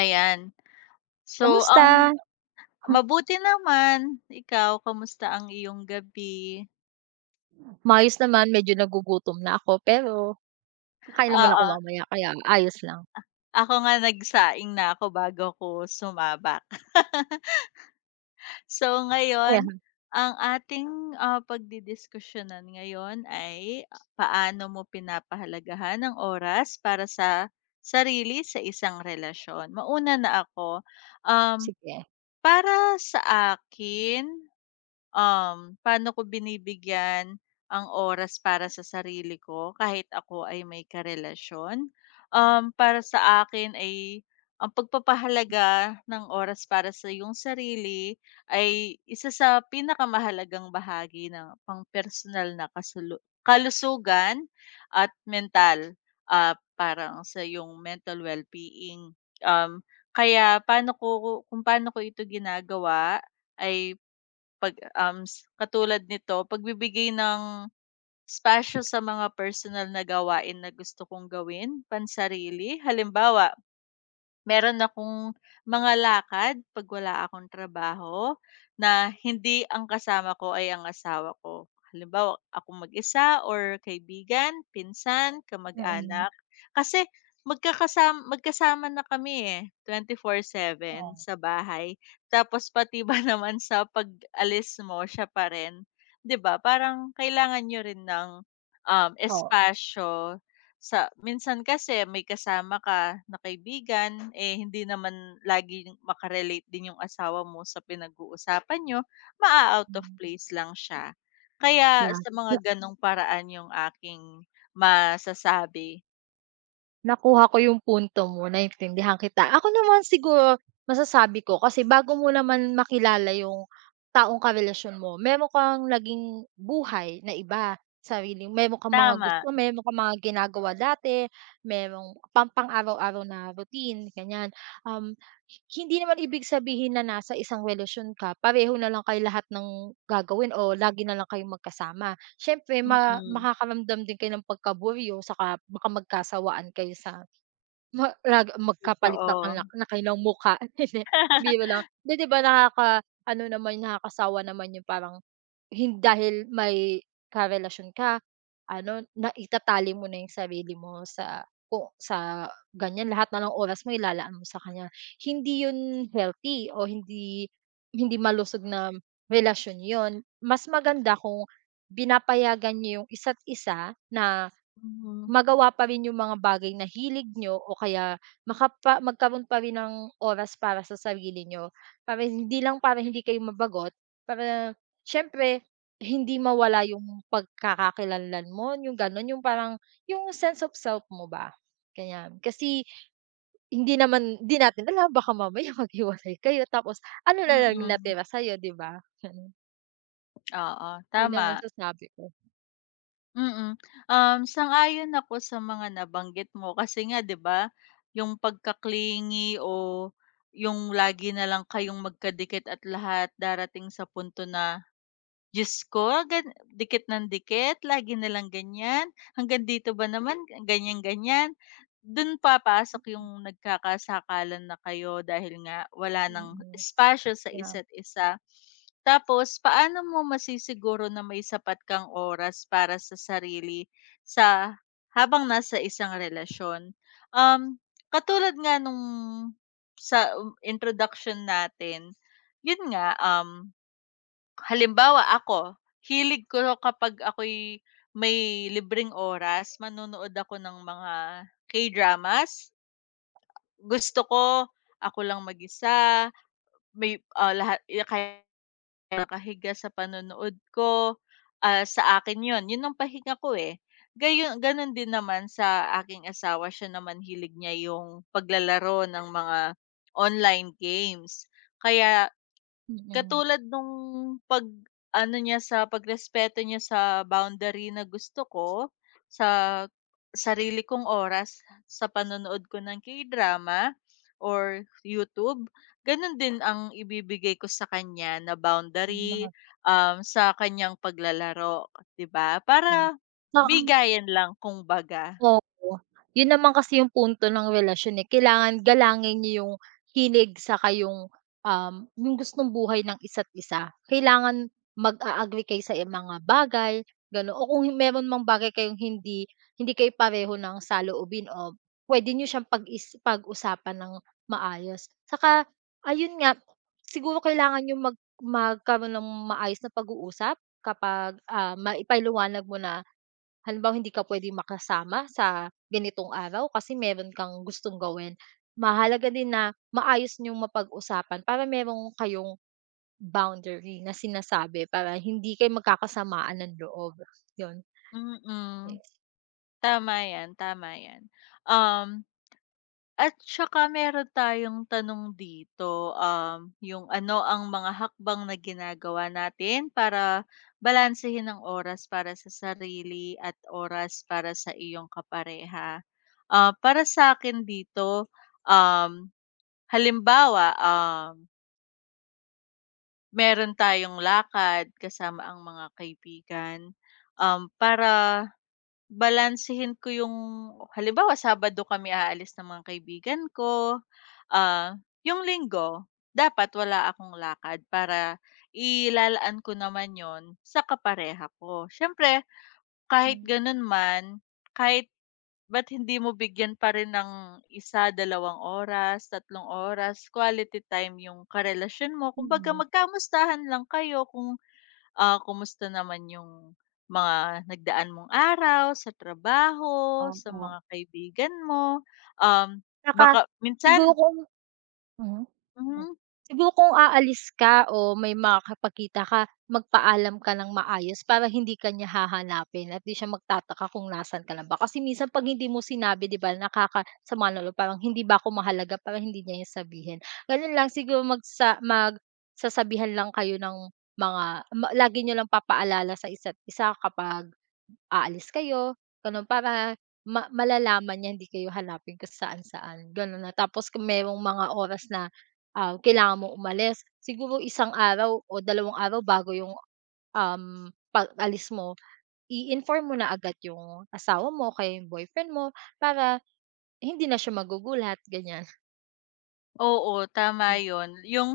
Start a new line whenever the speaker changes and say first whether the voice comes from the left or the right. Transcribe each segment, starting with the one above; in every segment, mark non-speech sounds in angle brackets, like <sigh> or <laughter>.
left: Ayan. So,
right: Kamusta?
left: mabuti naman. Ikaw, kamusta ang iyong gabi?
right: Maayos naman medyo nagugutom na ako pero kakain naman ako
left: Oo,
right: mamaya kaya ayos lang.
left: ako nga nagsaing na ako bago ko sumabak. <laughs> So, ngayon
right: Ayan,
left: ang ating, pagdidiskusyonan ngayon ay paano mo pinapahalagahan ang oras para sa sarili sa isang relasyon. Mauna na ako. Um,
right: sige.
left: Para sa akin paano ko binibigyan ang oras para sa sarili ko kahit ako ay may karelasyon. Para sa akin ay ang pagpapahalaga ng oras para sa iyong sarili ay isa sa pinakamahalagang bahagi ng pang-personal na kalusugan at mental parang sa iyong mental well-being. Um, Kaya paano ko ito ginagawa ay pag, um, s katulad nito pagbibigay ng espasyo sa mga personal na gawain na gusto kong gawin pansarili. Halimbawa, meron akong mga lakad 'pag wala akong trabaho na hindi ang kasama ko ay ang asawa ko. Halimbawa, ako mag-isa or kaibigan, pinsan,
right: Mm,
left: kamag-anak. Kasi magkasama na kami, eh, 24/7
right: oo.
left: sa bahay. Tapos pati ba <laughs> naman sa pag-alis mo siya pa rin, 'di ba? Parang kailangan niyo rin ng,
right: Oo,
left: espasyo sa minsan kasi may kasama ka na kaibigan, eh, hindi naman lagi makarelate din yung asawa mo sa pinag-uusapan niyo, maa-out of
right: hmm,
left: place lang siya. Kaya sa mga
right: yeah.
left: gano'ng paraan yung aking masasabi.
right: Nakuha ko yung punto mo, naintindihan kita. Ako naman siguro masasabi ko kasi bago mo naman makilala yung taong karelasyon mo, may mo kang naging buhay na iba, sarili may mo kang mga
left: Tama.
right: gusto, may mo kang mga ginagawa dati, may pang-araw-araw na routine, ganyan. Um, Hindi naman ibig sabihin na nasa isang relasyon ka, pareho na lang kayo lahat ng gagawin o lagi na lang kayong magkasama. Siyempre ma
left: Mm.
right: makakaramdam din kayo ng pagkaburyo, saka baka magkasawaan kayo sa Ma lag magkapalit ng anak
left: Totoo.
right: na kanilang mukha. <laughs> Hindi, biro lang.
left: <laughs>
right: 'Di ba, nakakaano naman, nakakasawa naman yung parang dahil may karelasyon ka, ano, naitatali mo na yung sarili mo sa kung sa ganyan, lahat na ng oras mo ilalaan mo sa kanya. Hindi yun healthy o hindi hindi malusog na relasyon yun. Mas maganda kung pinapayagan niyo yung isa't isa na
left: Mhm,
right: magawa pa rin yung mga bagay na hilig nyo o kaya magkaroon pa rin ng oras para sa sarili nyo. Para hindi kayo mabagot, para siyempre hindi mawala yung pagkakakilanlan mo, yung gano'n. Yung parang yung sense of self mo ba, kasi hindi naman, hindi natin alam baka mamaya <laughs> maghiwalay kayo tapos ano na lang yung
left: mm.
right: natira sa'yo, 'di ba? Gano'n.
left: Oo,
right: Yun lang
left: tama.
right: yung masasabi ko.
left: Mm. Sang-ayon ako sa mga nabanggit mo kasi nga 'di ba, yung pagka-clingy o yung lagi na lang kayong magkadikit at lahat darating sa punto na Diyos ko, gan dikit ng dikit, lagi nilang ganyan, hanggang dito ba naman, ganyan-ganyan. Dun papasok yung nagkakasakalan na kayo dahil nga wala ng
right: Mm.
left: espasyo sa
right: Yeah,
left: isa't isa. Tapos paano mo masisiguro na may sapat kang oras para sa sarili sa habang nasa isang relasyon? Um, Katulad nga nung sa introduction natin, yun nga, Halimbawa ako, hilig ko kapag ako'y may libreng oras manonood ako ng mga K-dramas. Gusto ko ako lang mag-isa, may, lahat eh, kaya nakahiga sa panonood ko, sa akin 'yun, 'yun ang pahinga ko, eh. Gayon, gano'n din naman sa aking asawa, siya naman hilig niya yung paglalaro ng mga online games. Kaya
right: mm.
left: katulad nung pag-ano niya sa pagrespeto niya sa boundary na gusto ko, sa sarili kong oras sa panonood ko ng K-drama or YouTube, gano'n din ang ibibigay ko sa kanya na boundary,
right: Mga
left: sa kanyang paglalaro, 'di ba? Para
right: Oo.
left: bigayan lang kumbaga.
right: Oo, yun naman kasi yung punto ng relasyon, eh, kailangan galangin niyo yung hilig saka yung, yung gustong buhay ng isa't isa. Kailangan mag-a-agree kayo sa mga bagay, gano'n, o kung meron mang bagay kayong hindi hindi kayo pareho ng saloobin o puwede niyo siyang pag-usapan ng maayos. Saka ayun nga, siguro kailangan niyong magkaroon ng maayos na pag-uusap kapag, ah, maipaliwanag mo na. Halimbawa, hindi ka puwedeng makasama sa ganitong araw kasi meron kang gustong gawin. Mahalaga din na maayos niyong mapag-usapan para meron kayong boundary na sinasabi para hindi kayo magkakasamaan ng loob, 'yun.
left: Mm,
right: Yes.
left: tama 'yan, tama 'yan. Um At saka meron tayong tanong dito, yung ano ang mga hakbang na ginagawa natin para balansehin ang oras para sa sarili at oras para sa iyong kapareha. Para sa akin dito, um, halimbawa, meron tayong lakad kasama ang mga kaibigan, para balansehin ko yung halimbawa Sabado kami aalis ng mga kaibigan ko, yung Linggo dapat wala akong lakad para ilalaan ko naman yon sa kapareha ko. Siyempre
right: Hmm,
left: kahit
right: mm.
left: ganon man, kahit ba't hindi mo bigyan pa rin ng 1, 2 oras, 3 oras, quality time yung karelasyon mo. Kumbaga
right: Mhm.
left: magkamustahan lang kayo kung kumusta naman yung mga nagdaan mong araw sa trabaho, sa
right: Oo.
left: mga kaibigan mo? Um,
right: Tsaka
left: Baka minsan
right: siguro kung, mhm. Hmm.
left: mhm,
right: Siguro kung aalis ka o may makakapagkita ka, magpaalam ka ng maayos para hindi ka niya hahanapin at 'di siya magtataka kung nasan ka na ba. Kasi minsan 'pag hindi mo sinabi 'di ba, nakakasama ng loob, parang hindi ba ako mahalaga, para hindi niya 'yan sabihin. Gano'n lang siguro, magsasabihan lang kayo ng mga, lagi niyo lang papaalala sa isa't isa kapag aalis kayo, gano'n, para malalaman niya, hindi kayo hanapin kung saan-saan, gano'n na. Tapos kung merong mga oras na, ah, kailangan mong umalis, siguro isang araw o dalawang araw bago yung, um, pag-alis mo, i-inform mo na agad yung asawa mo o kaya yung boyfriend mo para hindi na siya magugulat, ganyan.
left: oo,
right: <laughs>
left: tama
right: Di
left: yon. Yung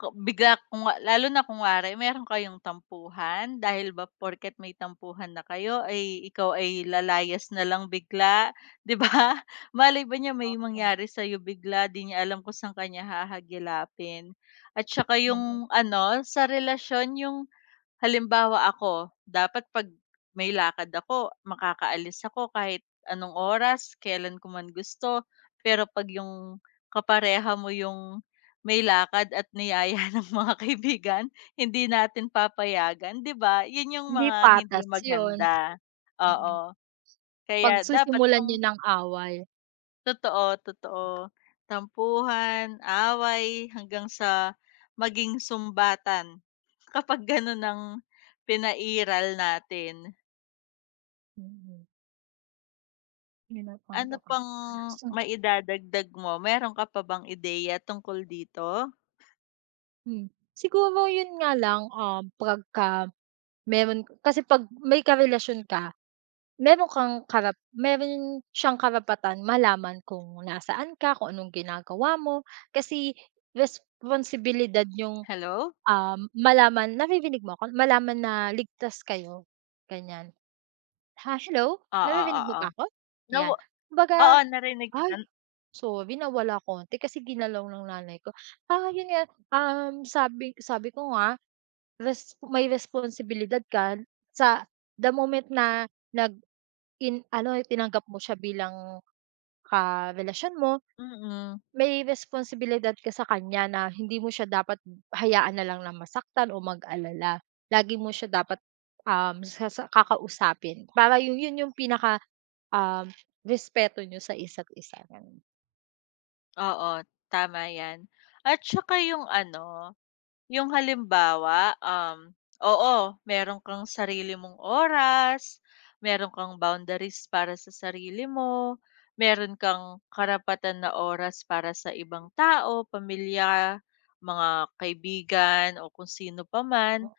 left: ka bigla kung wa- lalo na kunwari meron kayong tampuhan dahil ba porket may tampuhan na kayo ay ikaw ay lalayas na lang bigla, <laughs> 'di ba? Malay ba niya may
right: ba?
left: mangyari sa'yo bigla, 'di niya alam kung saan ka niya hahagilapin. At saka
right: Mm,
left: yung ano, sa relasyon yung. Halimbawa ako, dapat 'pag may lakad ako makakaalis ako kahit anong oras, kailan ko man gusto. Pero 'pag yung kapareha mo yung may lakad at niyaya <laughs> ng mga kaibigan, hindi natin papayagan, 'di ba? Yun yung
right: hindi
left: mga hindi
right: patas yun,
left: maganda,
right: mm.
left: oo. Kaya dapat
right: Pagsisimulan niyo
left: kung.
right: ng away,
left: Totoo, totoo. Tampuhan, away, hanggang sa maging sumbatan kapag gano'n ang pinairal natin.
right: mm. Yun ang
left: Ano
right: napaka.
left: pang maidadagdag mo? Meron ka pa bang ideya tungkol dito?
right: Hmm, siguro yun nga lang, pagka meron kasi 'pag may karelasyon ka, meron kang meron siyang karapatan malaman kung nasaan ka, kung anong ginagawa mo. Kasi responsibilidad yung,
left: Hello?
right: malaman, naririnig mo ako? Malaman na ligtas kayo, ganyan. Ha, hello?
left: Oo,
right: Naririnig mo
left: oo.
right: pa ako?
left: Nawa
right: Ayan.
left: oo,
right: Kumbaga,
left: narinig kita.
right: "Ay, sorry nawala konti kasi ginalaw ng nanay ko." Ah, yun nga, um, sabi sabi ko nga, may responsibilidad ka sa the moment na nag in ano, tinanggap mo siya bilang karelasyon mo,
left: Mm,
right: may responsibilidad ka sa kanya na hindi mo siya dapat hayaan na lang na masaktan o mag-alala. Lagi mo siya dapat, um, sasa kakausapin para yun yung pinaka, um, respeto niyo sa isa't isa, ganun.
left: oo, tama 'yan. At saka yung ano. Yung halimbawa, oo, meron kang sarili mong oras, meron kang boundaries para sa sarili mo, meron kang karapatan na oras para sa ibang tao, pamilya, mga kaibigan o kung sino pa man.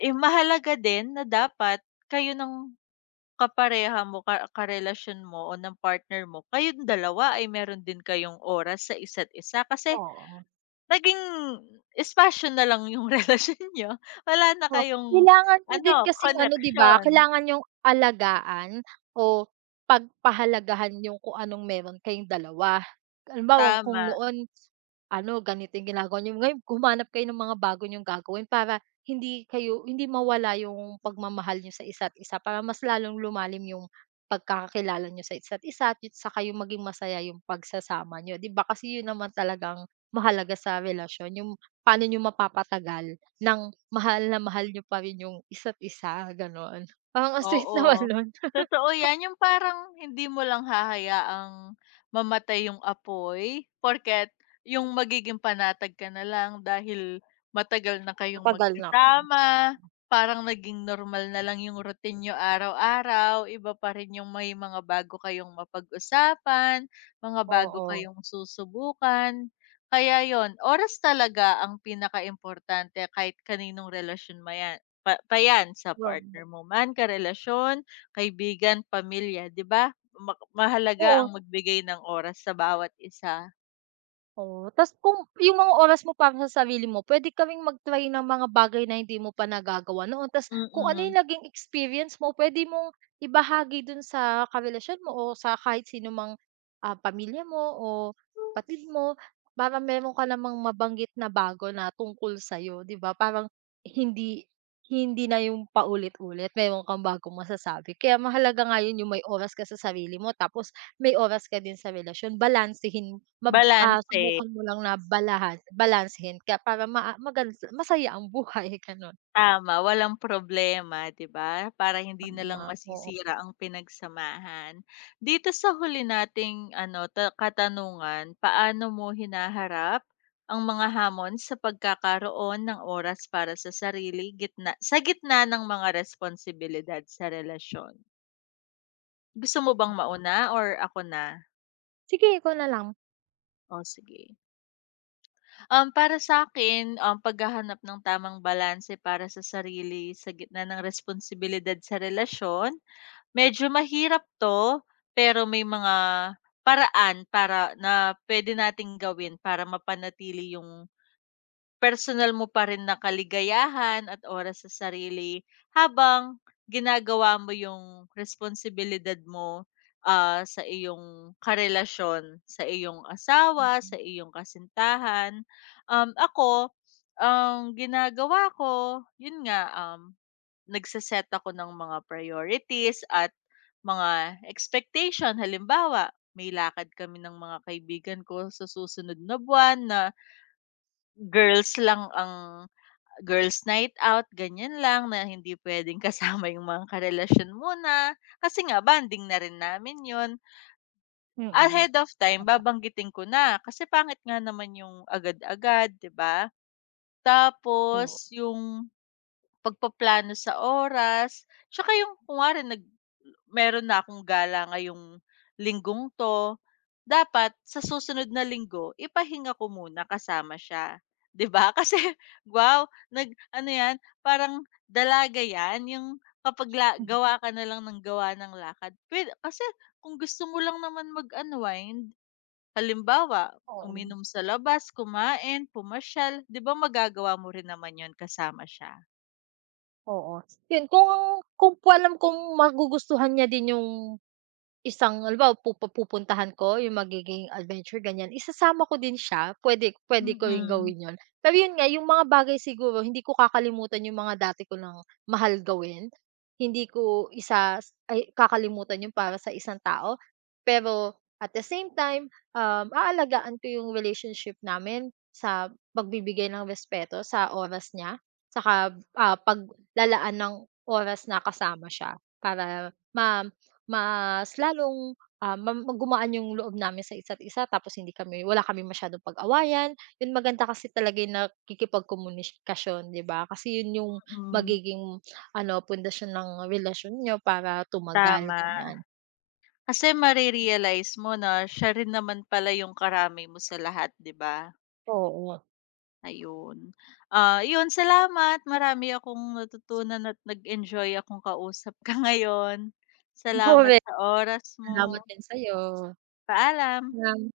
left: Eh, mahalaga din na dapat kayo ng kapareha mo, karelasyon mo o ng partner mo, kayong dalawa ay meron din kayong oras sa isa't isa kasi
right: Oo.
left: naging espasyo na lang yung <laughs> relasyon niyo, wala na
right: Oh,
left: kayong
right: kailangan niyo
left: ano,
right: din kasing ano, 'di ba,
left: connection.
right: kailangan niyong alagaan o pagpahalagahan yung kung anong meron kayong dalawa. Halimbawa kung
left: Tama.
right: noon, ano ganito yung ginagawa niyo, ngayon humanap kayo ng mga bago niyong gagawin para hindi kayo, hindi mawala yung pagmamahal niyo sa isa't isa, para mas lalong lumalim yung pagkakakilala niyo sa isa't isa at saka yung maging masaya yung pagsasama niyo, 'di ba? Kasi yun naman talagang mahalaga sa relasyon, yung paano niyo mapapatagal ng mahal na mahal niyo pa rin yung isa't isa, gano'n. Parang ang sweet <laughs>
left: Oo,
right: naman no'n.
left: totoo 'yan, yung parang hindi mo lang hahayaang mamatay yung apoy, porket yung magiging panatag ka na lang dahil matagal na kayong
right: Matagal na kami,
left: magkasama, parang naging normal na lang yung routine niyo araw-araw, iba pa rin yung may mga bago kayong mapag-usapan, mga bago
right: oo.
left: kayong susubukan. Kaya yon oras talaga ang pinaka importante kahit kaninong relasyon mo 'yan pa 'yan sa
right: Wow,
left: partner mo man, karelasyon, kaibigan, pamilya, 'di ba? Mahalaga
right: oo.
left: ang magbigay ng oras sa bawat isa.
right: Oo, tas kung yung mga oras mo para sa sarili mo puwede ka ring mag-try ng mga bagay na hindi mo pa nagagawa noon, tas kung ano
left: Mm,
right: yung naging experience mo pwede mong ibahagi dun sa karelasyon mo o sa kahit sino mang, ah, pamilya mo o kapatid mo, para meron ka namang mabanggit na bago na tungkol sa'yo, 'di ba? Parang hindi hindi na yung paulit-ulit, meron kang bagong masasabi kaya mahalaga nga yun, yung may oras ka sa sarili mo tapos may oras ka din sa relasyon, balansehin. Mab ah,
left: balanse,
right: subukan mo lang na balansehin ka para maa magan masaya ang buhay <laughs> gano'n.
left: tama, walang problema, 'di ba? Para hindi na lang
right: Tama, oo.
left: masisira ang pinagsamahan. Dito sa huli nating ano, katanungan, paano mo hinaharap ang mga hamon sa pagkakaroon ng oras para sa sarili gitna sa gitna ng mga responsibilidad sa relasyon? Gusto mo bang mauna or ako na?
right: Sige ikaw na lang.
left: O sige. Para sa akin paghahanap ng tamang balanse para sa sarili sa gitna ng responsibilidad sa relasyon, medyo mahirap 'to, pero may mga paraan para na pwede nating gawin para mapanatili yung personal mo pa rin na kaligayahan at oras sa sarili habang ginagawa mo yung responsibilidad mo, sa iyong karelasyon, sa iyong asawa, sa iyong kasintahan. Ako, ang ginagawa ko, yun nga, nagse ako ng mga priorities at mga expectation. Halimbawa, may lakad kami ng mga kaibigan ko sa susunod na buwan na girls lang ang Girls night out, ganyan lang na hindi pwedeng <laughs> kasama yung mga karelasyon muna, kasi nga bonding na rin namin 'yun.
right: Mm.
left: Ahead of time babanggitin ko na, kasi pangit nga naman yung agad-agad, 'di ba?
right: Oo.
left: Tapos yung pagpaplano sa oras, tsaka yung kunwari nag meron na akong gala ngayong linggong 'to, dapat sa susunod na linggo ipahinga ko muna kasama siya, 'di ba? <laughs> Kasi wow, nag ano 'yan, parang dalaga 'yan, yung kapag la
right: <laughs>
left: gawa ka na lang ng gawa ng lakad. Puwede kasi kung gusto mo lang naman mag-unwind, halimbawa
right: Oo,
left: uminom sa labas, kumain, pumasyal, 'di ba magagawa mo rin naman yon kasama siya?
right: oo. 'Yun kung alam kong magugustuhan niya din yung, isang halimbawa pupuntahan ko yung magiging adventure ganyan, isasama ko din siya, puwede puwede ko ring
left: Mm,
right: gawin yun. Pero yun nga yung mga bagay, siguro hindi ko kakalimutan yung mga dati ko ng mahal gawin, hindi ko isa ay kakalimutan yun para sa isang tao. Pero at the same time, aalagaan ko yung relationship namin sa pagbibigay ng respeto sa oras niya, saka, ah, paglalaan ng oras na kasama siya para ma mas lalong, ah, gumaan yung loob namin sa isa't isa tapos hindi kami, wala kami masyadong pag-awayan. Yun maganda kasi talaga yung nakikipagkomunikasyon, 'di ba? Kasi yun yung
left: mm,
right: magiging ano, pundasyon ng relasyon niyo para tumagal,
left: tama.
right: ganyan.
left: Kasi mare mo na siya rin naman pala yung karamay mo sa lahat, 'di ba?
right: Oo.
left: Ayun. Ah, yun salamat marami akong natutunan at nag-enjoy akong kausap ka <laughs> ngayon. Salamat
right: Correct.
left: sa oras mo.
right: Salamat din sa'yo.
left: Paalam.
right: Nga